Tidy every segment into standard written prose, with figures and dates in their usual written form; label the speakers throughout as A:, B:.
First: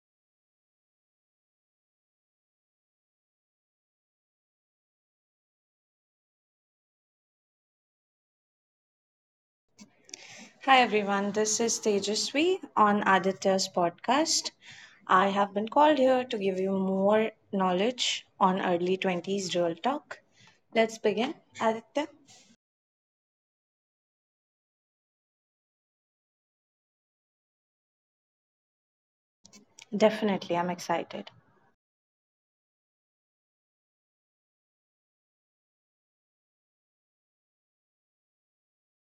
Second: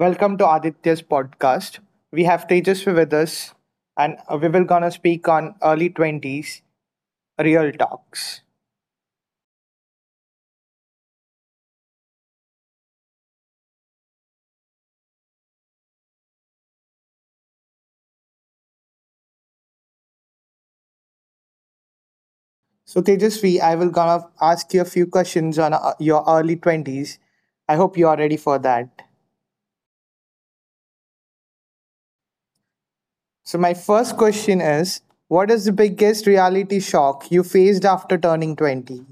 A: welcome to Aditya's podcast. We have Tejasvi with us, and we will gonna speak on early twenties real talks.
B: Hi everyone, this is Tejasvi on Aditya's podcast. I have been called here to give you more knowledge on early 20s real talk. Let's begin, Aditya.
A: So Tejasvi, I will gonna ask you a few questions on your early twenties. I hope you are ready for that.
B: Definitely, I'm excited.
A: So my first question is, what is the biggest reality shock you faced after turning 20?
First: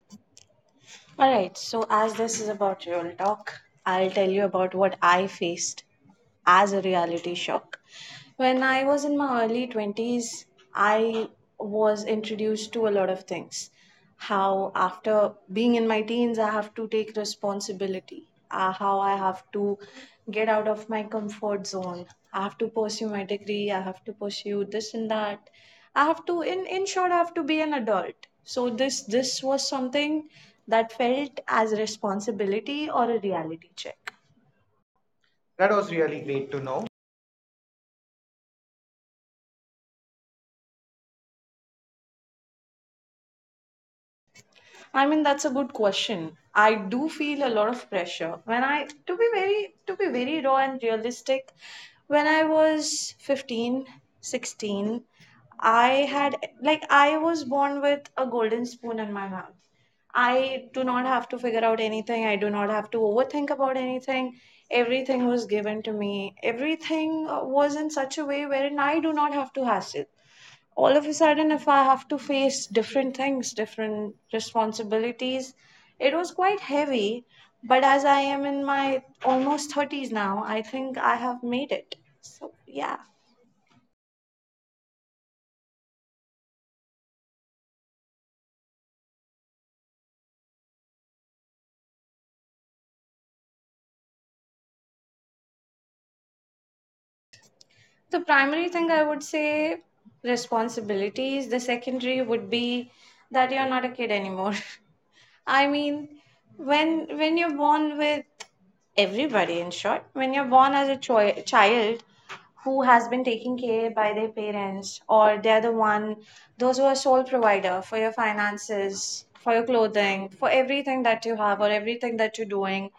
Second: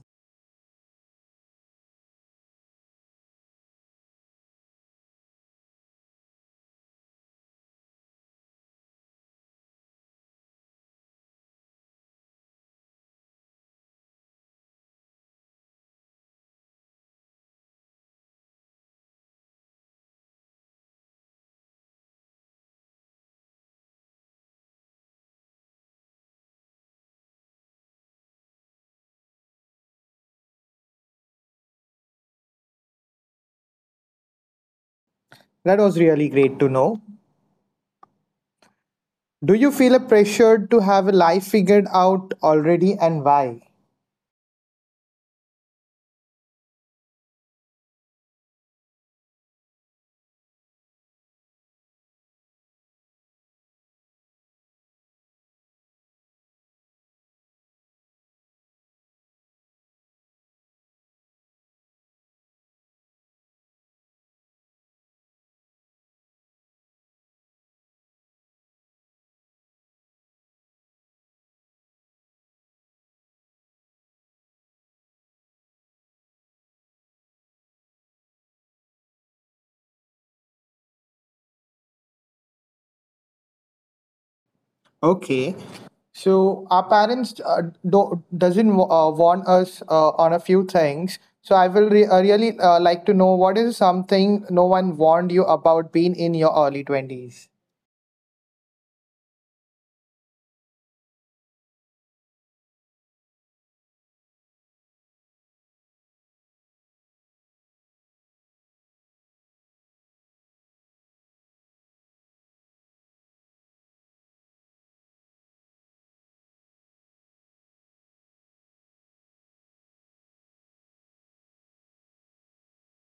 B: Alright, so as this is about real talk, I'll tell you about what I faced as a reality shock when I was in my early 20s. I was introduced to a lot of things. How, after being in my teens, I have to take responsibility. How I have to get out of my comfort zone. I have to pursue my degree, I have to pursue this and that. I have to, in short, I have to be an adult. So, this was something that felt as responsibility or a reality check. That
A: That
B: was
A: was
B: really
A: really
B: great
A: great
B: to
A: to
B: know.
A: know. Do you feel a pressure to have a life figured out already, and why?
B: I mean, that's a good question. I do feel a lot of pressure. When I, to be very raw and realistic, when I was 15, 16, I had, like, I was born with a golden spoon in my mouth. I do not have to figure out anything. I do not have to overthink about anything. Everything was given to me. Everything was in such a way wherein I do not have to hassle. All of a sudden, if I have to face different things, different responsibilities, it was quite heavy. But as I am in my almost 30s now, I think I have made it, so yeah.
A: Okay. So our parents do, doesn't wa- warn us on a few things. So I will really like to know what is something no one warned you about being in your early 20s.
B: The primary thing I would say, responsibilities. The secondary would be that you're not a kid anymore. I mean, when you're born with everybody, in short, when you're born as a child who has been taken care by their parents, or they're the one, those who are sole provider for your finances, for your clothing, for everything that you have, or everything that you're doing,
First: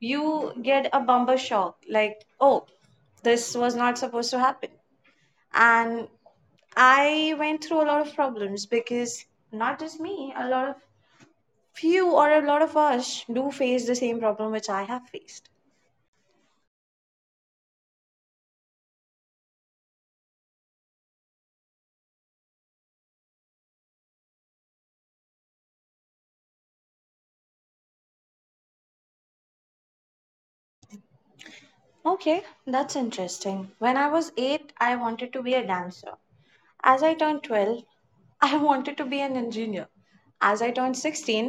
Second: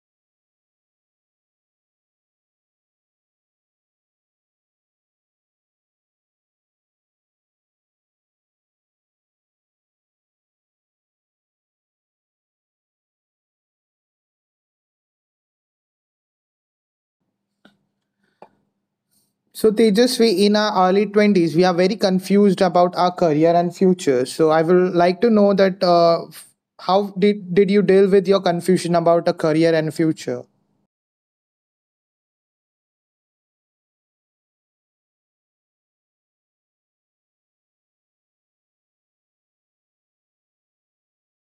B: you get a bumper shock, like, oh, this was not supposed to happen. And I went through a lot of problems because, not just me, a lot of, few or a lot of us do face the same problem which I have faced.
A: So Tejasvi, in our early 20s, we are very confused about our career and future. So I will like to know that how did you deal with your confusion about a career and future?
B: Okay, that's interesting. When I was 8, I wanted to be a dancer. As I turned 12, I wanted to be an engineer. As I turned 16,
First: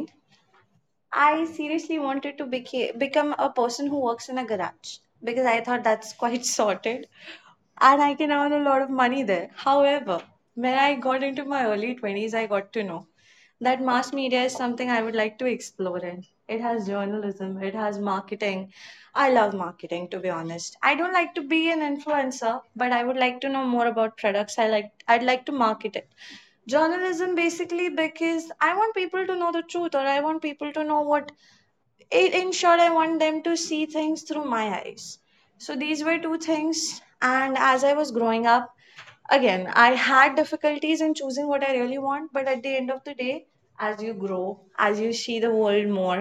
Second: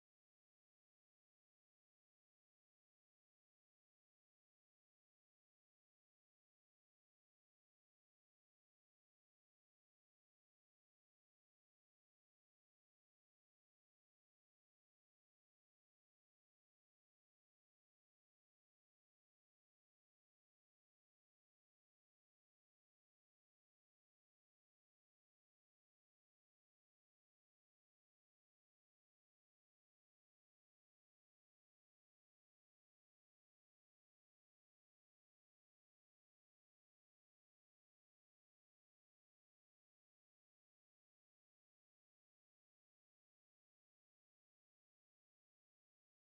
B: I seriously wanted to become a person who works in a garage, because I thought that's quite sorted, and I can earn a lot of money there. However, when I got into my early 20s, I got to know that mass media is something I would like to explore in. It has journalism, it has marketing. I love marketing, to be honest. I don't like to be an influencer, but I would like to know more about products. I'd like to market it. Journalism basically because I want people to know the truth, or I want people to know what, in short, I want them to see things through my eyes. So these were two things. And as I was growing up, again, I had difficulties in choosing what I really want. But at the end of the day, as you grow, as you see the world more,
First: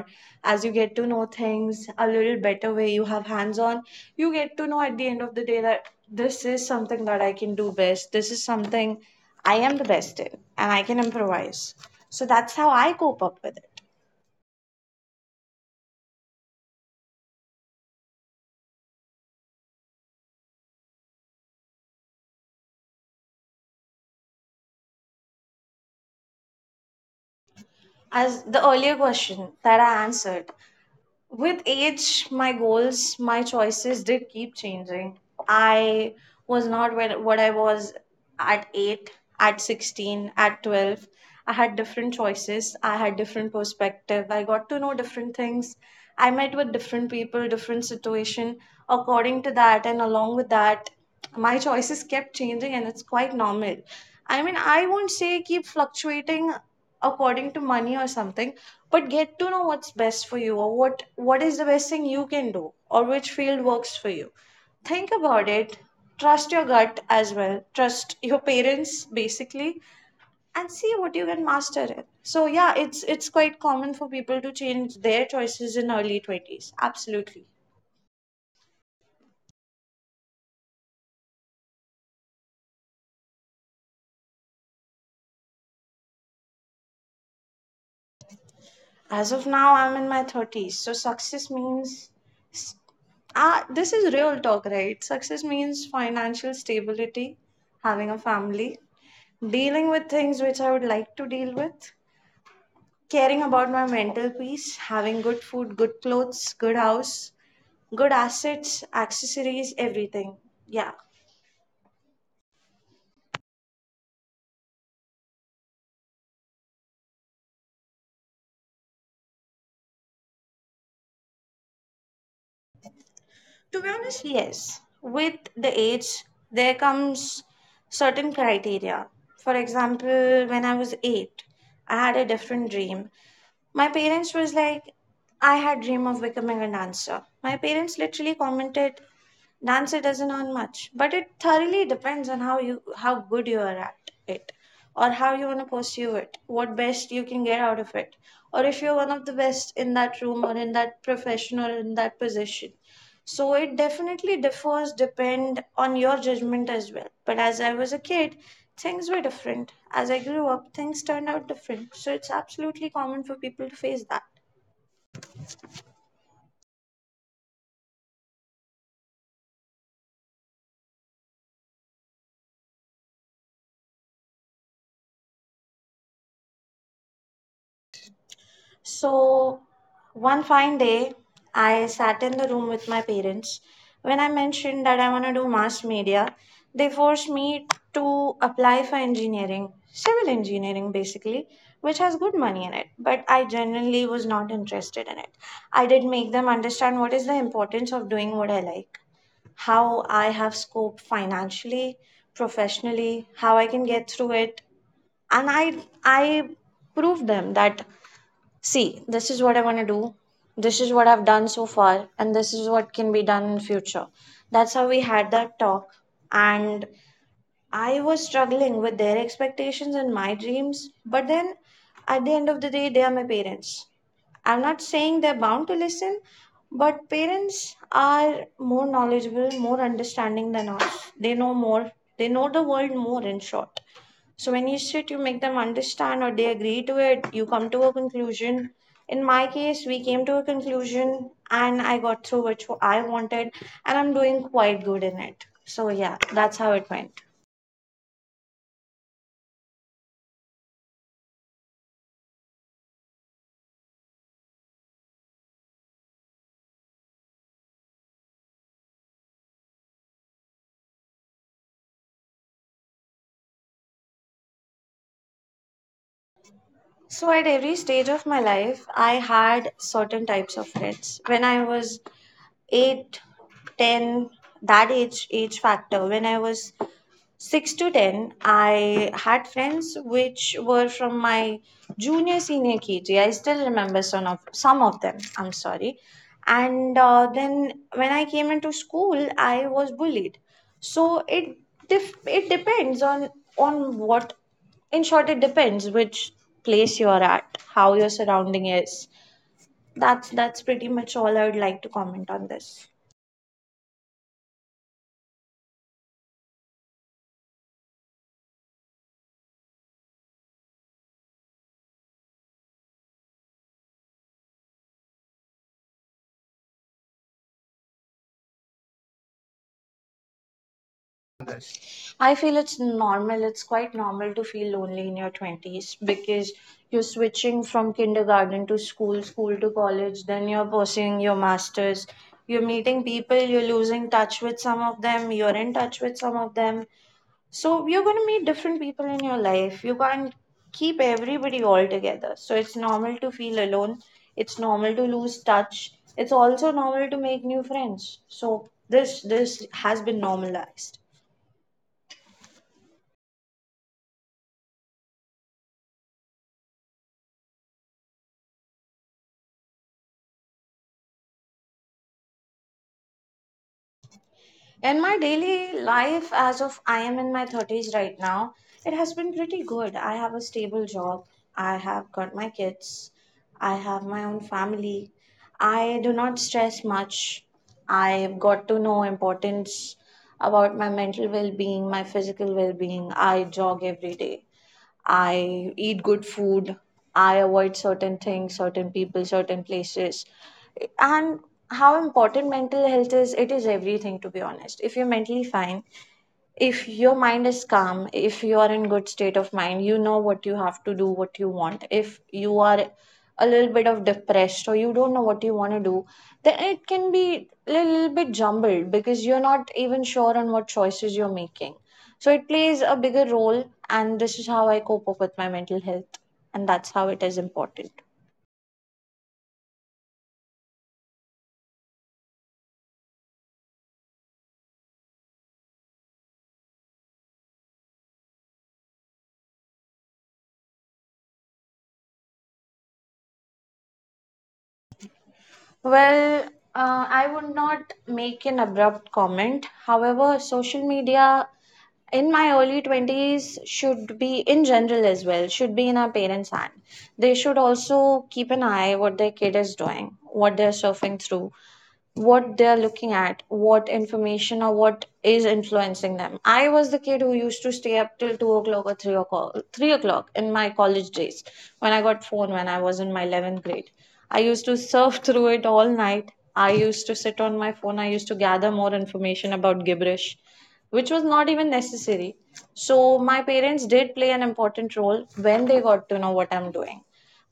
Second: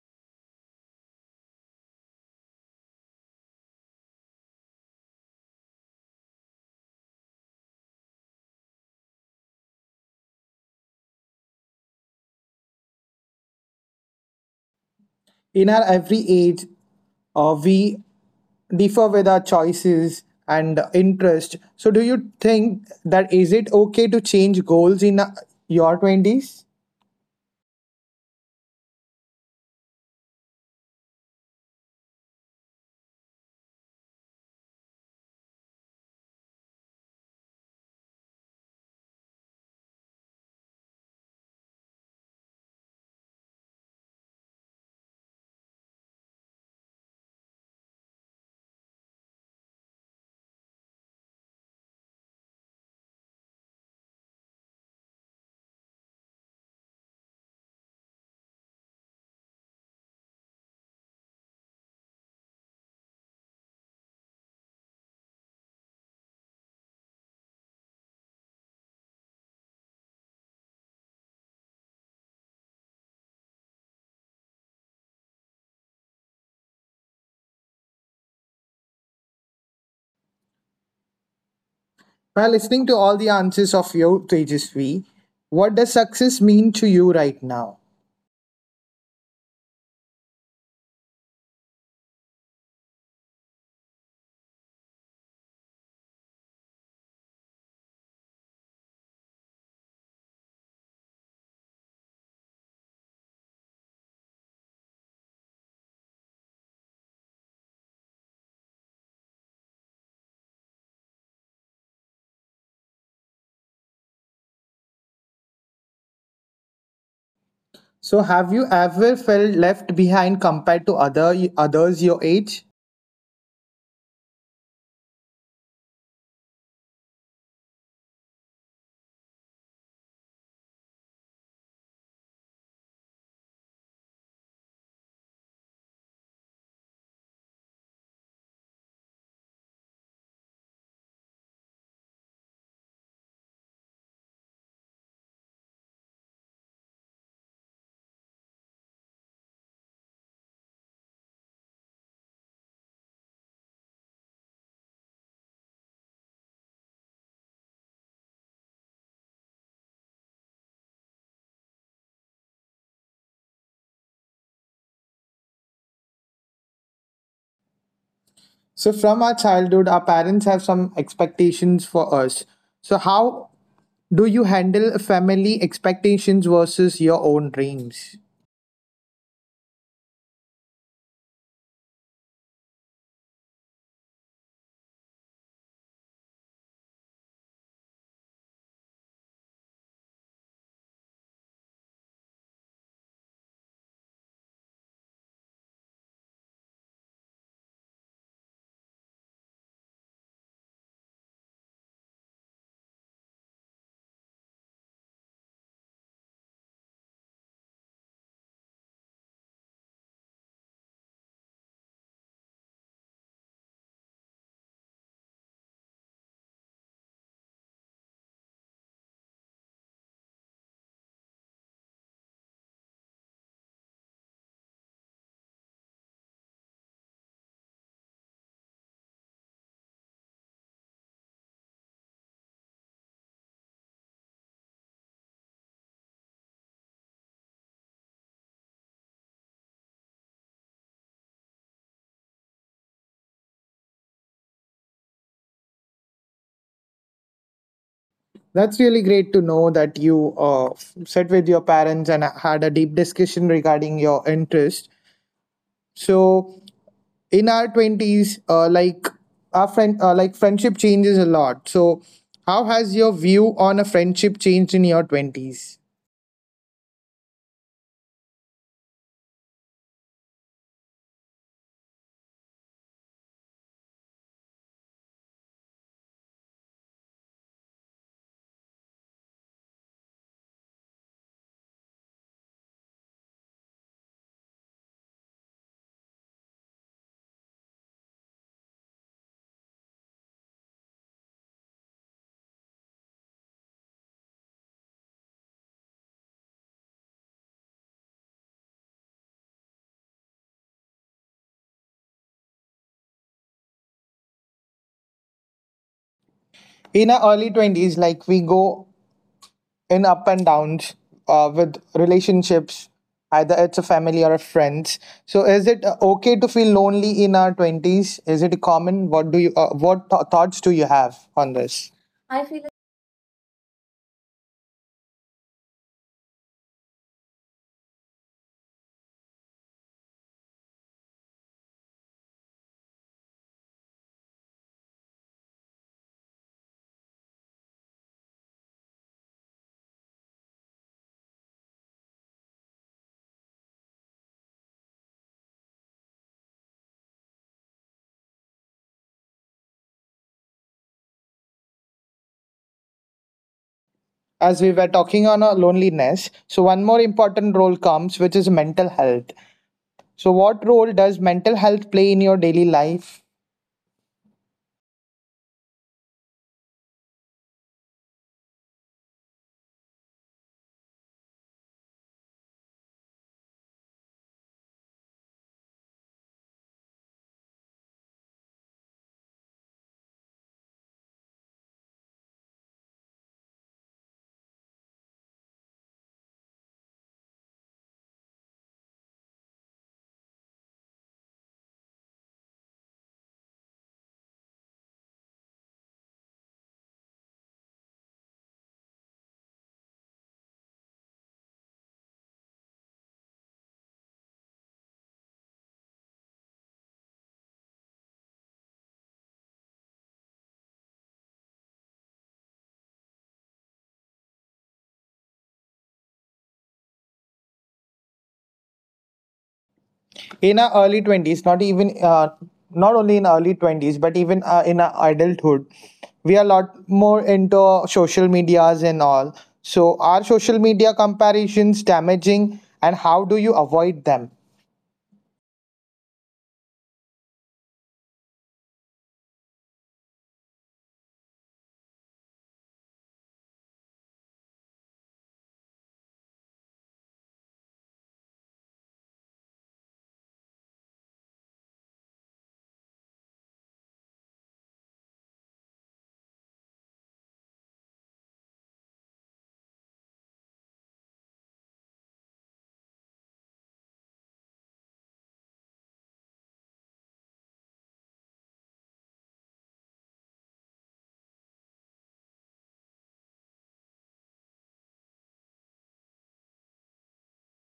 B: as you get to know things a little better way, you have hands on, you get to know at the end of the day that this is something that I can do best, this is something I am the best in, and I can improvise. So that's how I cope up with it.
A: In our every age, we differ with our choices and interest. So, do you think that is it okay to change goals in your 20s?
B: As the earlier question that I answered, with age, my goals, my choices did keep changing. I was not where, what I was at 8, at 16, at 12. I had different choices, I had different perspective, I got to know different things. I met with different people, different situation. According to that, and along with that, my choices kept changing, and it's quite normal. I mean, I won't say keep fluctuating according to money or something, but get to know what's best for you, or what is the best thing you can do, or which field works for you. Think about it. Trust your gut as well, trust your parents basically, and see what you can master it. So yeah, it's quite common for people to change their choices in early 20s, absolutely.
A: By listening to all the answers of your Tejasvi, what does success mean to you right now?
B: As of now, I'm in my 30s, so success means, ah, this is real talk, right? Success means financial stability, having a family, dealing with things which I would like to deal with, caring about my mental peace, having good food, good clothes, good house, good assets, accessories, everything. Yeah.
A: So, have you ever felt left behind compared to others your age?
B: To be honest, yes. With the age, there comes certain criteria. For example, when I was eight, I had a different dream. My parents was like, I had dream of becoming a dancer. My parents literally commented, dancer doesn't earn much, but it thoroughly depends on how you, how good you are at it, or how you want to pursue it, what best you can get out of it, or if you're one of the best in that room, or in that profession, or in that position. So it definitely differs depend on your judgment as well. But as I was a kid, things were different. As I grew up, things turned out different. So it's absolutely common for people to face that.
A: So, from our childhood, our parents have some expectations for us. So, how do you handle family expectations versus your own dreams?
B: So, one fine day, I sat in the room with my parents. When I mentioned that I want to do mass media, they forced me to apply for engineering, civil engineering basically, which has good money in it. But I genuinely was not interested in it. I did make them understand what is the importance of doing what I like, how I have scope financially, professionally, how I can get through it. And I proved them that, see, this is what I want to do. This is what I've done so far, and this is what can be done in future. That's how we had that talk. And I was struggling with their expectations and my dreams, but then at the end of the day, they are my parents. I'm not saying they're bound to listen, but parents are more knowledgeable, more understanding than us. They know more. They know the world more, in short. So when you sit, you make them understand, or they agree to it, you come to a conclusion. In my case, we came to a conclusion and I got through which I wanted, and I'm doing quite good in it. So yeah, that's how it went.
A: That's really great to know that you sat with your parents and had a deep discussion regarding your interest. So in our twenties, our friendship changes a lot. So how has your view on a friendship changed in your twenties?
B: So at every stage of my life, I had certain types of friends. When I was 8, 10, that age factor, when I was 6 to 10, I had friends which were from my junior senior KG. I still remember some of them, I'm sorry. And then when I came into school, I was bullied. So it it depends on what in short, it depends which place you're at, how your surrounding is. That's pretty much all I would like to comment on this.
A: In our early twenties, like we go in up and downs with relationships, either it's a family or a friends. So is it okay to feel lonely in our 20s? Is it common? What do you thoughts do you have on this?
B: Others. I
A: I
B: feel
A: feel
B: it's normal. It's quite normal to feel lonely in your 20s, because you're switching from kindergarten to school, school to college, then you're pursuing your master's. You're meeting people, you're losing touch with some of them, you're in touch with some of them. So you're going to meet different people in your life. You can't keep everybody all together. So it's normal to feel alone. It's normal to lose touch. It's also normal to make new friends. So this has been normalized.
A: as we were talking on loneliness, so one more important role comes which is mental health. So what role does mental health play in your daily life?
B: And my daily life, as of I am in my 30s right now, it has been pretty good. I have a stable job, I have got my kids, I have my own family, I do not stress much. I've got to know importance about my mental well being, my physical well being. I jog every day. I eat good food. I avoid certain things, certain people, certain places. And how important mental health is, it is everything, to be honest. If you're mentally fine, if your mind is calm, if you are in good state of mind, you know what you have to do, what you want. If you are a little bit of depressed, or you don't know what you want to do, then it can be a little bit jumbled, because you're not even sure on what choices you're making. So it plays a bigger role, and this is how I cope up with my mental health, and that's how it is important.
A: In our early 20s, not only in early 20s but even in our adulthood, we are a lot more into social medias and all. So are social media comparisons damaging, and how do you avoid them?
B: Well, I would not make an abrupt comment. However, social media in my early 20s, should be in general as well, should be in our parents hand. They should also keep an eye what their kid is doing, what they're surfing through, what they're looking at, what information, or what is influencing them. I was the kid who used to stay up till 2 o'clock or three o'clock in my college days when I got phone when I was in my 11th grade. I used to surf through it all night. I used to sit on my phone. I used to gather more information about gibberish, which was not even necessary. So my parents did play an important role when they got to know what I'm doing.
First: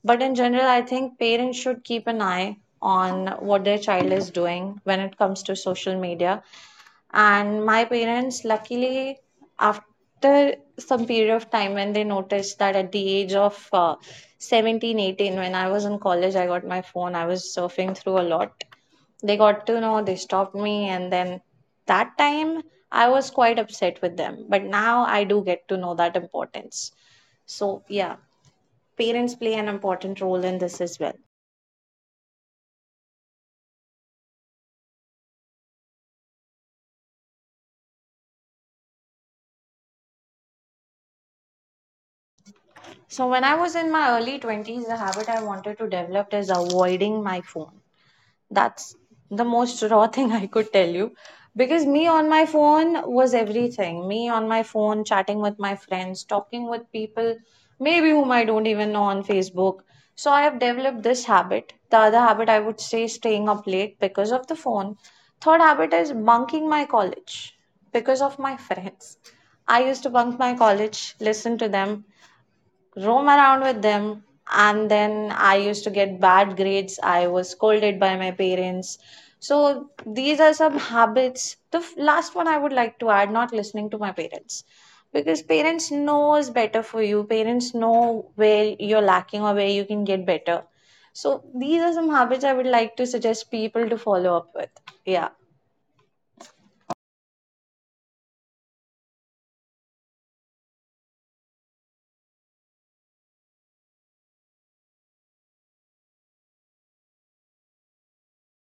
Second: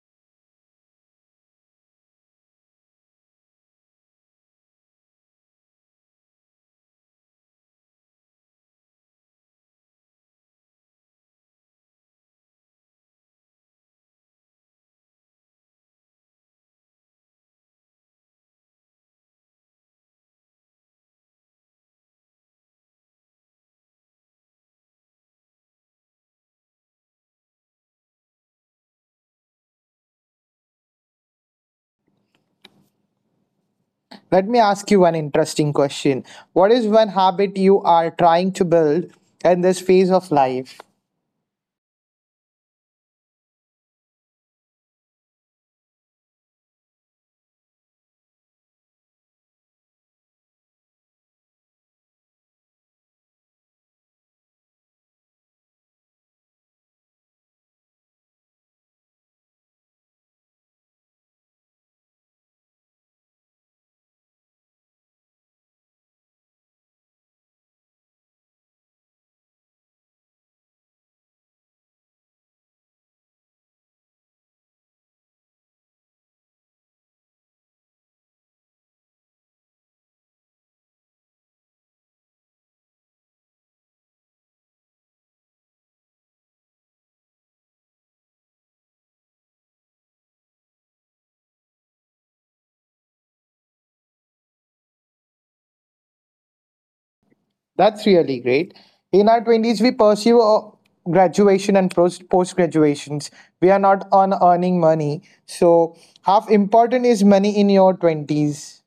B: But in general, I think parents should keep an eye on what their child is doing when it comes to social media. And my parents, luckily, after some period of time, when they noticed that at the age of 17, 18, when I was in college, I got my phone, I was surfing through a lot. They got to know, they stopped me, and then that time I was quite upset with them. But now I do get to know that importance. So, yeah, parents play an important role in this as well.
A: Let me ask you one interesting question. What is one habit you are trying to build in this phase of life?
B: So when I was in my early 20s, the habit I wanted to develop is avoiding my phone. That's the most raw thing I could tell you. Because me on my phone was everything. Me on my phone, chatting with my friends, talking with people, maybe whom I don't even know on Facebook. So I have developed this habit. The other habit I would say staying up late because of the phone. Third habit is bunking my college because of my friends. I used to bunk my college, listen to them, roam around with them, and then I used to get bad grades. I was scolded by my parents. So these are some habits. The last one I would like to add, not listening to my parents, because parents knows better for you. Parents know where you're lacking or where you can get better. So these are some habits I would like to suggest people to follow up with. Yeah.
A: That's really great. In our 20s, we pursue graduation and post graduations. We are not on earning money. So, how important is money in your 20s?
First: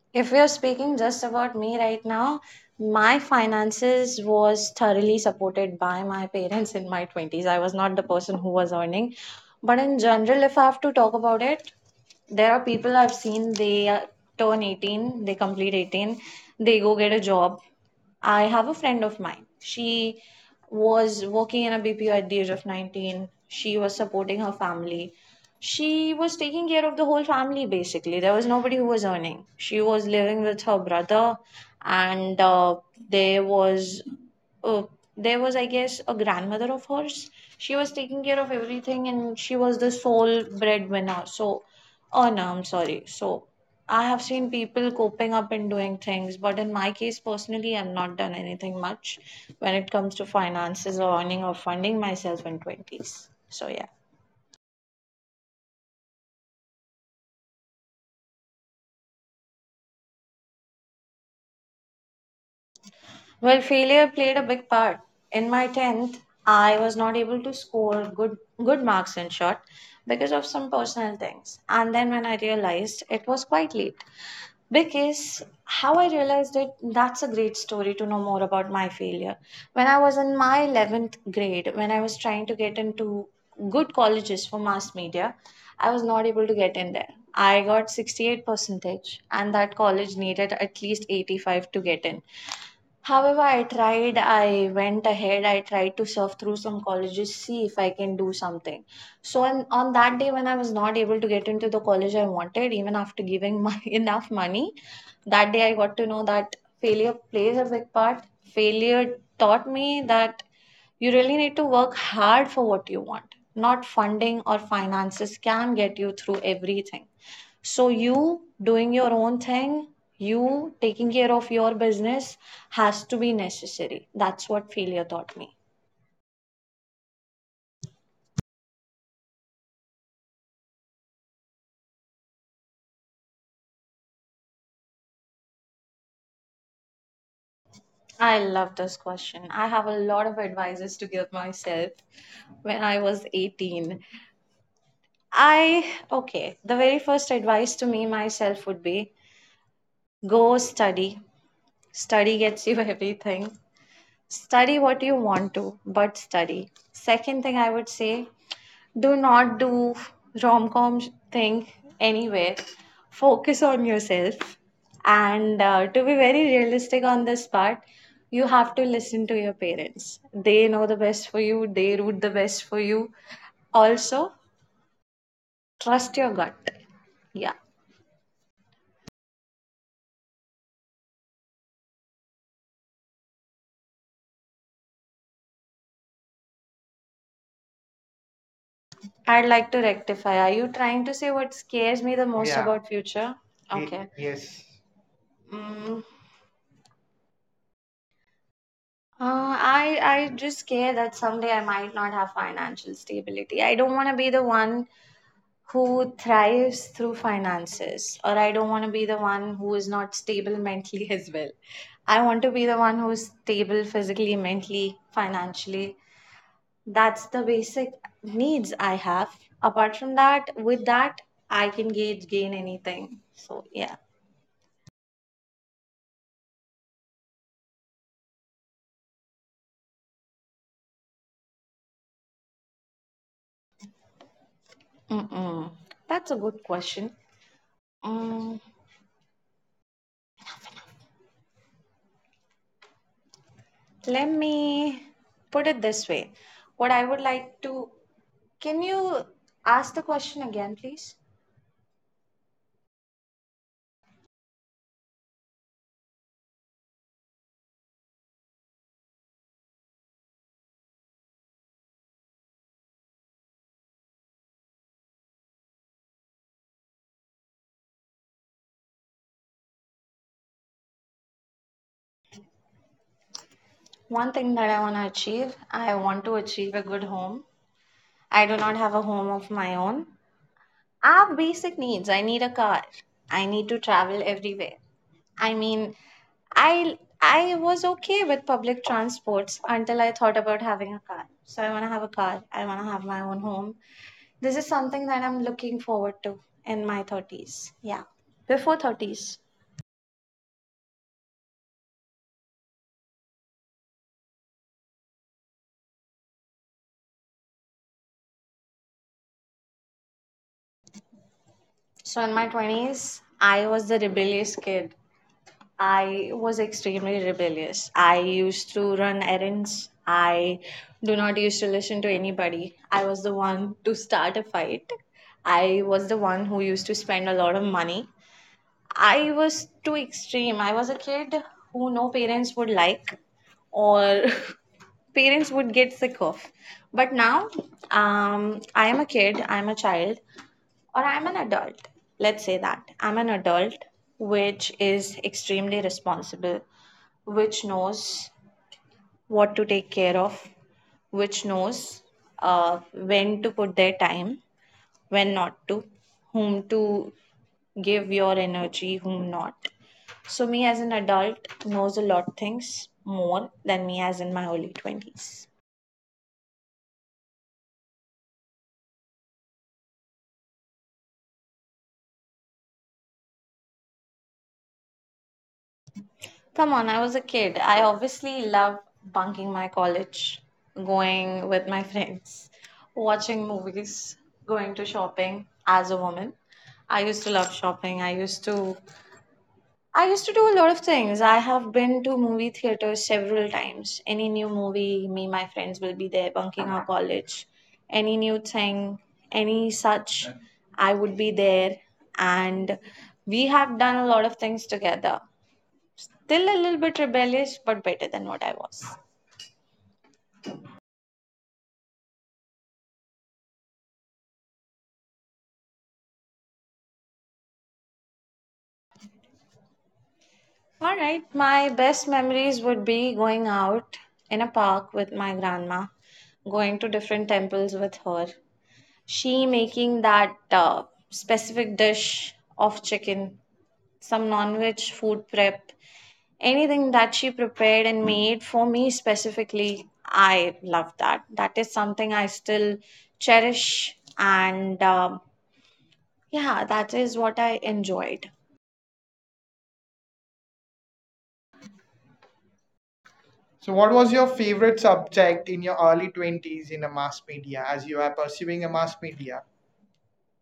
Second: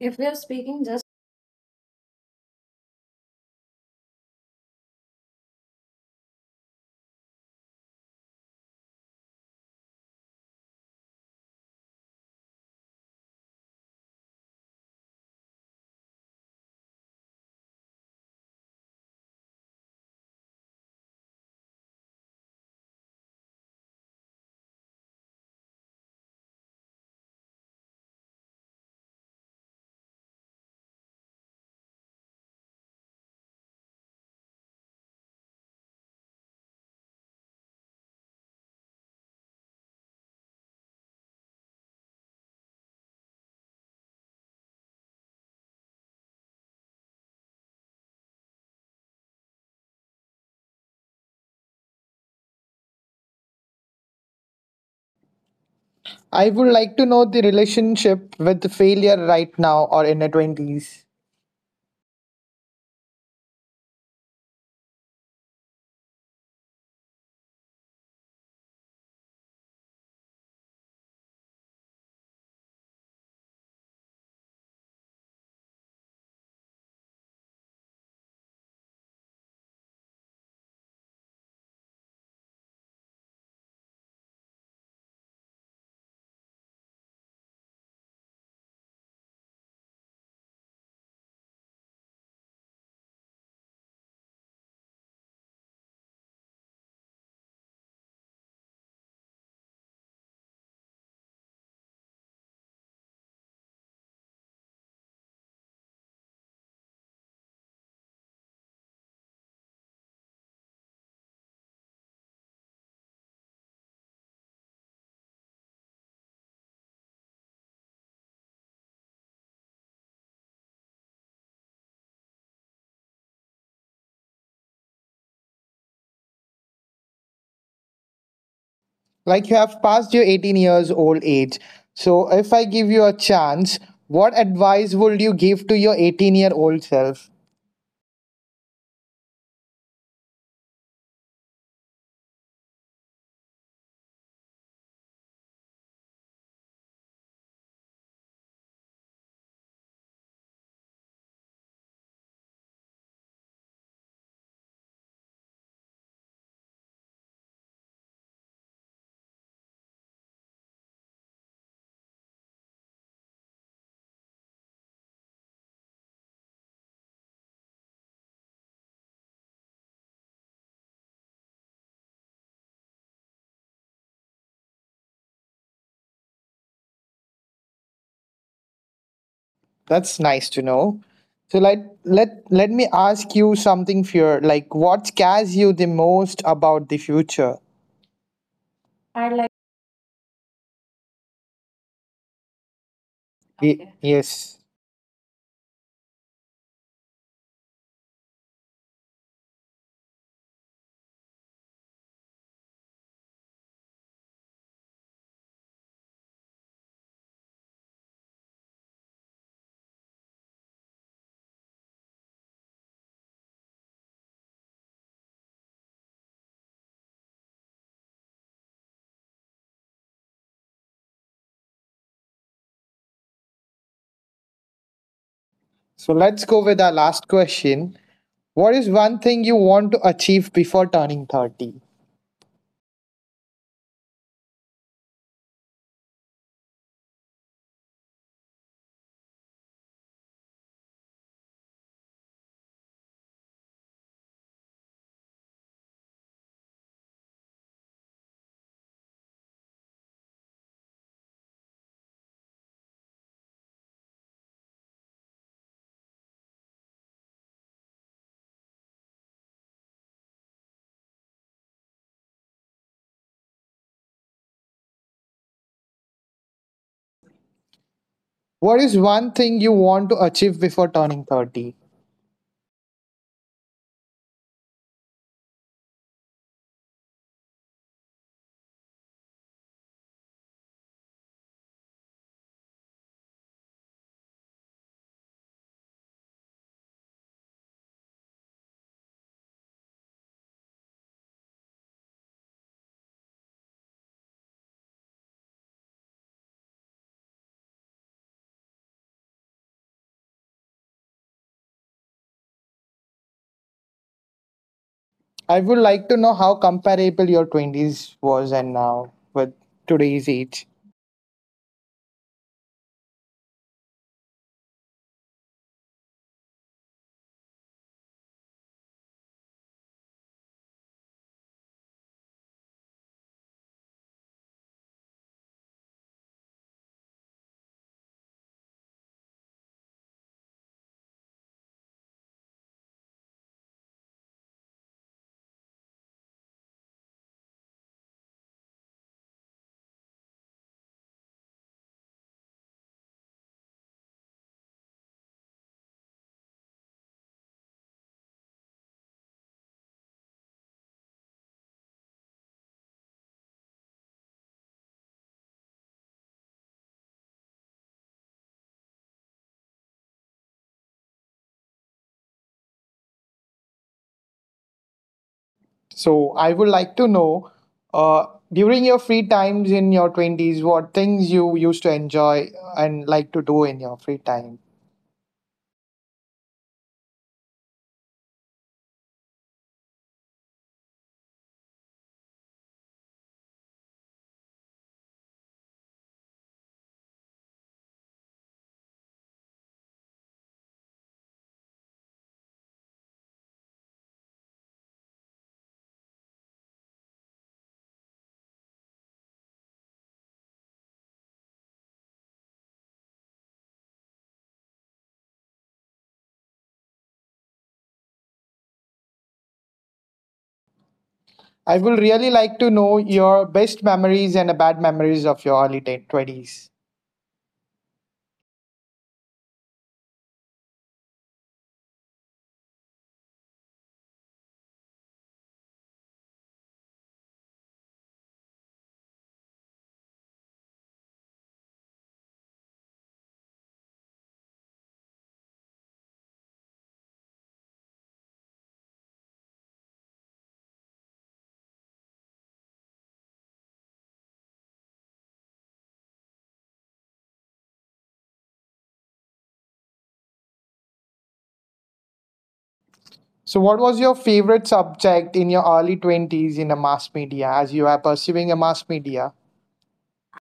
A: If we
B: If
A: are
B: we are
A: speaking
B: speaking
A: just
B: just about me right now, my finances was thoroughly supported by my parents in my 20s. I was not the person who was earning. But in general, if I have to talk about it, there are people I've seen, they turn 18, they complete 18, they go get a job. I have a friend of mine. She was working in a BPO at the age of 19. She was supporting her family. She was taking care of the whole family basically. There was nobody who was earning. She was living with her brother, and there was uh, there was, I guess, a grandmother of hers. She was taking care of everything, and she was the sole breadwinner. So, oh no, I'm sorry. So I have seen people coping up and doing things, but in my case personally, I've not done anything much when it comes to finances or earning or funding myself in 20s. So, yeah.
A: I would like to know the relationship with the failure right now or in the 20s.
B: Well, failure played a big part. In my 10th, I was not able to score good marks in short, because of some personal things. And then when I realized it was quite late, because how I realized it, that's a great story to know more about my failure. When I was in my 11th grade, when I was trying to get into good colleges for mass media, I was not able to get in there. I got 68 percentage and that college needed at least 85 to get in. However, I tried, I went ahead, I tried to surf through some colleges, see if I can do something. So, on that day, when I was not able to get into the college I wanted, even after giving my, enough money, that day I got to know that failure plays a big part. Failure taught me that you really need to work hard for what you want. Not funding or finances can get you through everything. So you doing your own thing, you taking care of your business has to be necessary. That's what failure taught me.
A: Like you have passed your 18 years old age. So, if I give you a chance, what advice would you give to your 18-year-old self?
B: I love this question. I have a lot of advices to give myself when I was 18. I, okay, the very first advice to me myself would be, go study. Study gets you everything. Study what you want to, but study. Second thing I would say, do not do rom com thing anywhere. Focus on yourself. And To be very realistic on this part, you have to listen to your parents. They know the best for you, they root the best for you. Also, trust your gut. Yeah.
A: That's nice to know. So let me ask you something fear, like what scares you the most about the future? I like.
B: I'd like to rectify. Are you trying to say what scares me the most, yeah, about future?
A: Okay.
B: Y- Okay,
A: Yes.
B: yes. Mm, Uh, I just care that someday I might not have financial stability. I don't want to be the one who thrives through finances, or I don't want to be the one who is not stable mentally as well. I want to be the one who's stable physically, mentally, financially. That's the basic needs I have. Apart from that, with that, I can gauge gain anything. So yeah.
A: So let's go with our last question. What is one thing you want to achieve before turning 30?
B: Mm-mm. That's a good question. Mm. Let me put it this way. What I would like to, can you ask the question again, please?
A: What is one thing you want to achieve before turning 30?
B: One thing that I want to achieve, I want to achieve a good home. I do not have a home of my own. I have basic needs. I need a car. I need to travel everywhere. I mean, I was okay with public transports until I thought about having a car. So I want to have a car. I want to have my own home. This is something that I'm looking forward to in my 30s. Yeah, before 30s.
A: I would like to know how comparable your 20s was and now with today's age.
B: So, in my 20s, I was the rebellious kid. I was extremely rebellious. I used to run errands. I do not used to listen to anybody. I was the one to start a fight. I was the one who used to spend a lot of money. I was too extreme. I was a kid who no parents would like, or parents would get sick of. But now, I am a kid, I'm a child, or I'm an adult. Let's say that I'm an adult, which is extremely responsible, which knows what to take care of, which knows when to put their time, when not to, whom to give your energy, whom not. So me as an adult knows a lot things more than me as in my early 20s.
A: So I would like to know uh, during your free times in your 20s, what things you used to enjoy and like to do in your free time.
B: Come on, I was a kid. I obviously love bunking my college, going with my friends, watching movies, going to shopping as a woman. I used to love shopping. I used to do a lot of things. I have been to movie theaters several times. Any new movie, me, and my friends will be there bunking our college. Any new thing, any such, I would be there. And we have done a lot of things together. Still a little bit rebellious, but better than what I was.
A: I will really like to know your best memories and bad memories of your 20s.
B: All right, my best memories would be going out in a park with my grandma, going to different temples with her. She making that specific dish of chicken, some non veg food prep, anything that she prepared and made for me specifically. I love that. That is something I still cherish, and yeah, that is what I enjoyed.
A: So, what
B: So, what
A: was your
B: was your
A: favorite
B: favorite
A: subject in
B: subject
A: your
B: in your
A: early
B: early
A: 20s in a
B: 20s in a
A: mass
B: mass
A: media
B: media
A: as you
B: as
A: are
B: you are
A: pursuing a
B: pursuing a
A: mass
B: mass
A: media?
B: media?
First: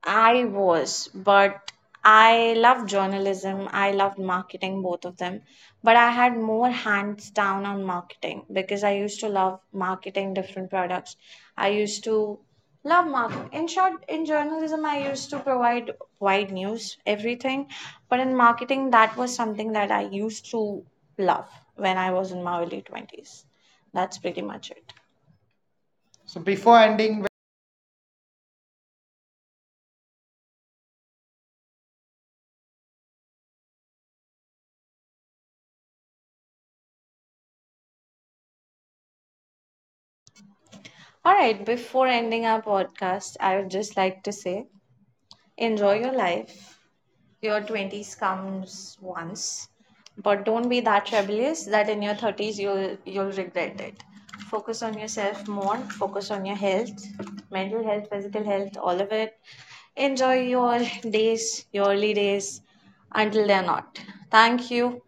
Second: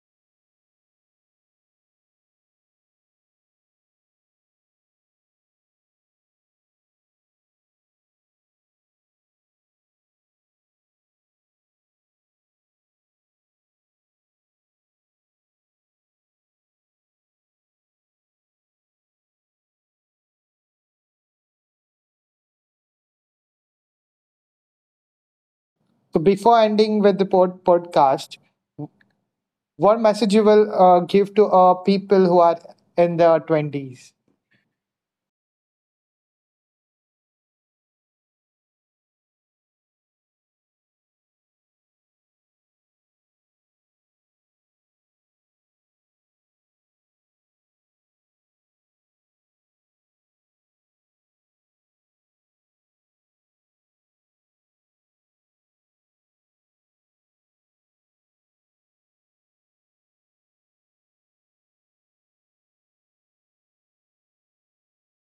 B: I was, but I loved journalism. I loved marketing, both of them. But I had more hands down on marketing because I used to love marketing different products. I used to love marketing. In short, in journalism, I used to provide wide news, everything. But in marketing, that was something that I used to love when I was in my early 20s. That's pretty much it.
A: So,
B: So
A: before
B: before
A: ending with the
B: ending
A: podcast, what message you will give to people who are in their 20s?
B: All right, before ending our podcast, I would just like to say enjoy your life. Your 20s comes once, but don't be that rebellious that in your 30s you'll regret it. Focus on yourself more, focus on your health, mental health, physical health, all of it. Enjoy your days, your early days until they're not. Thank you.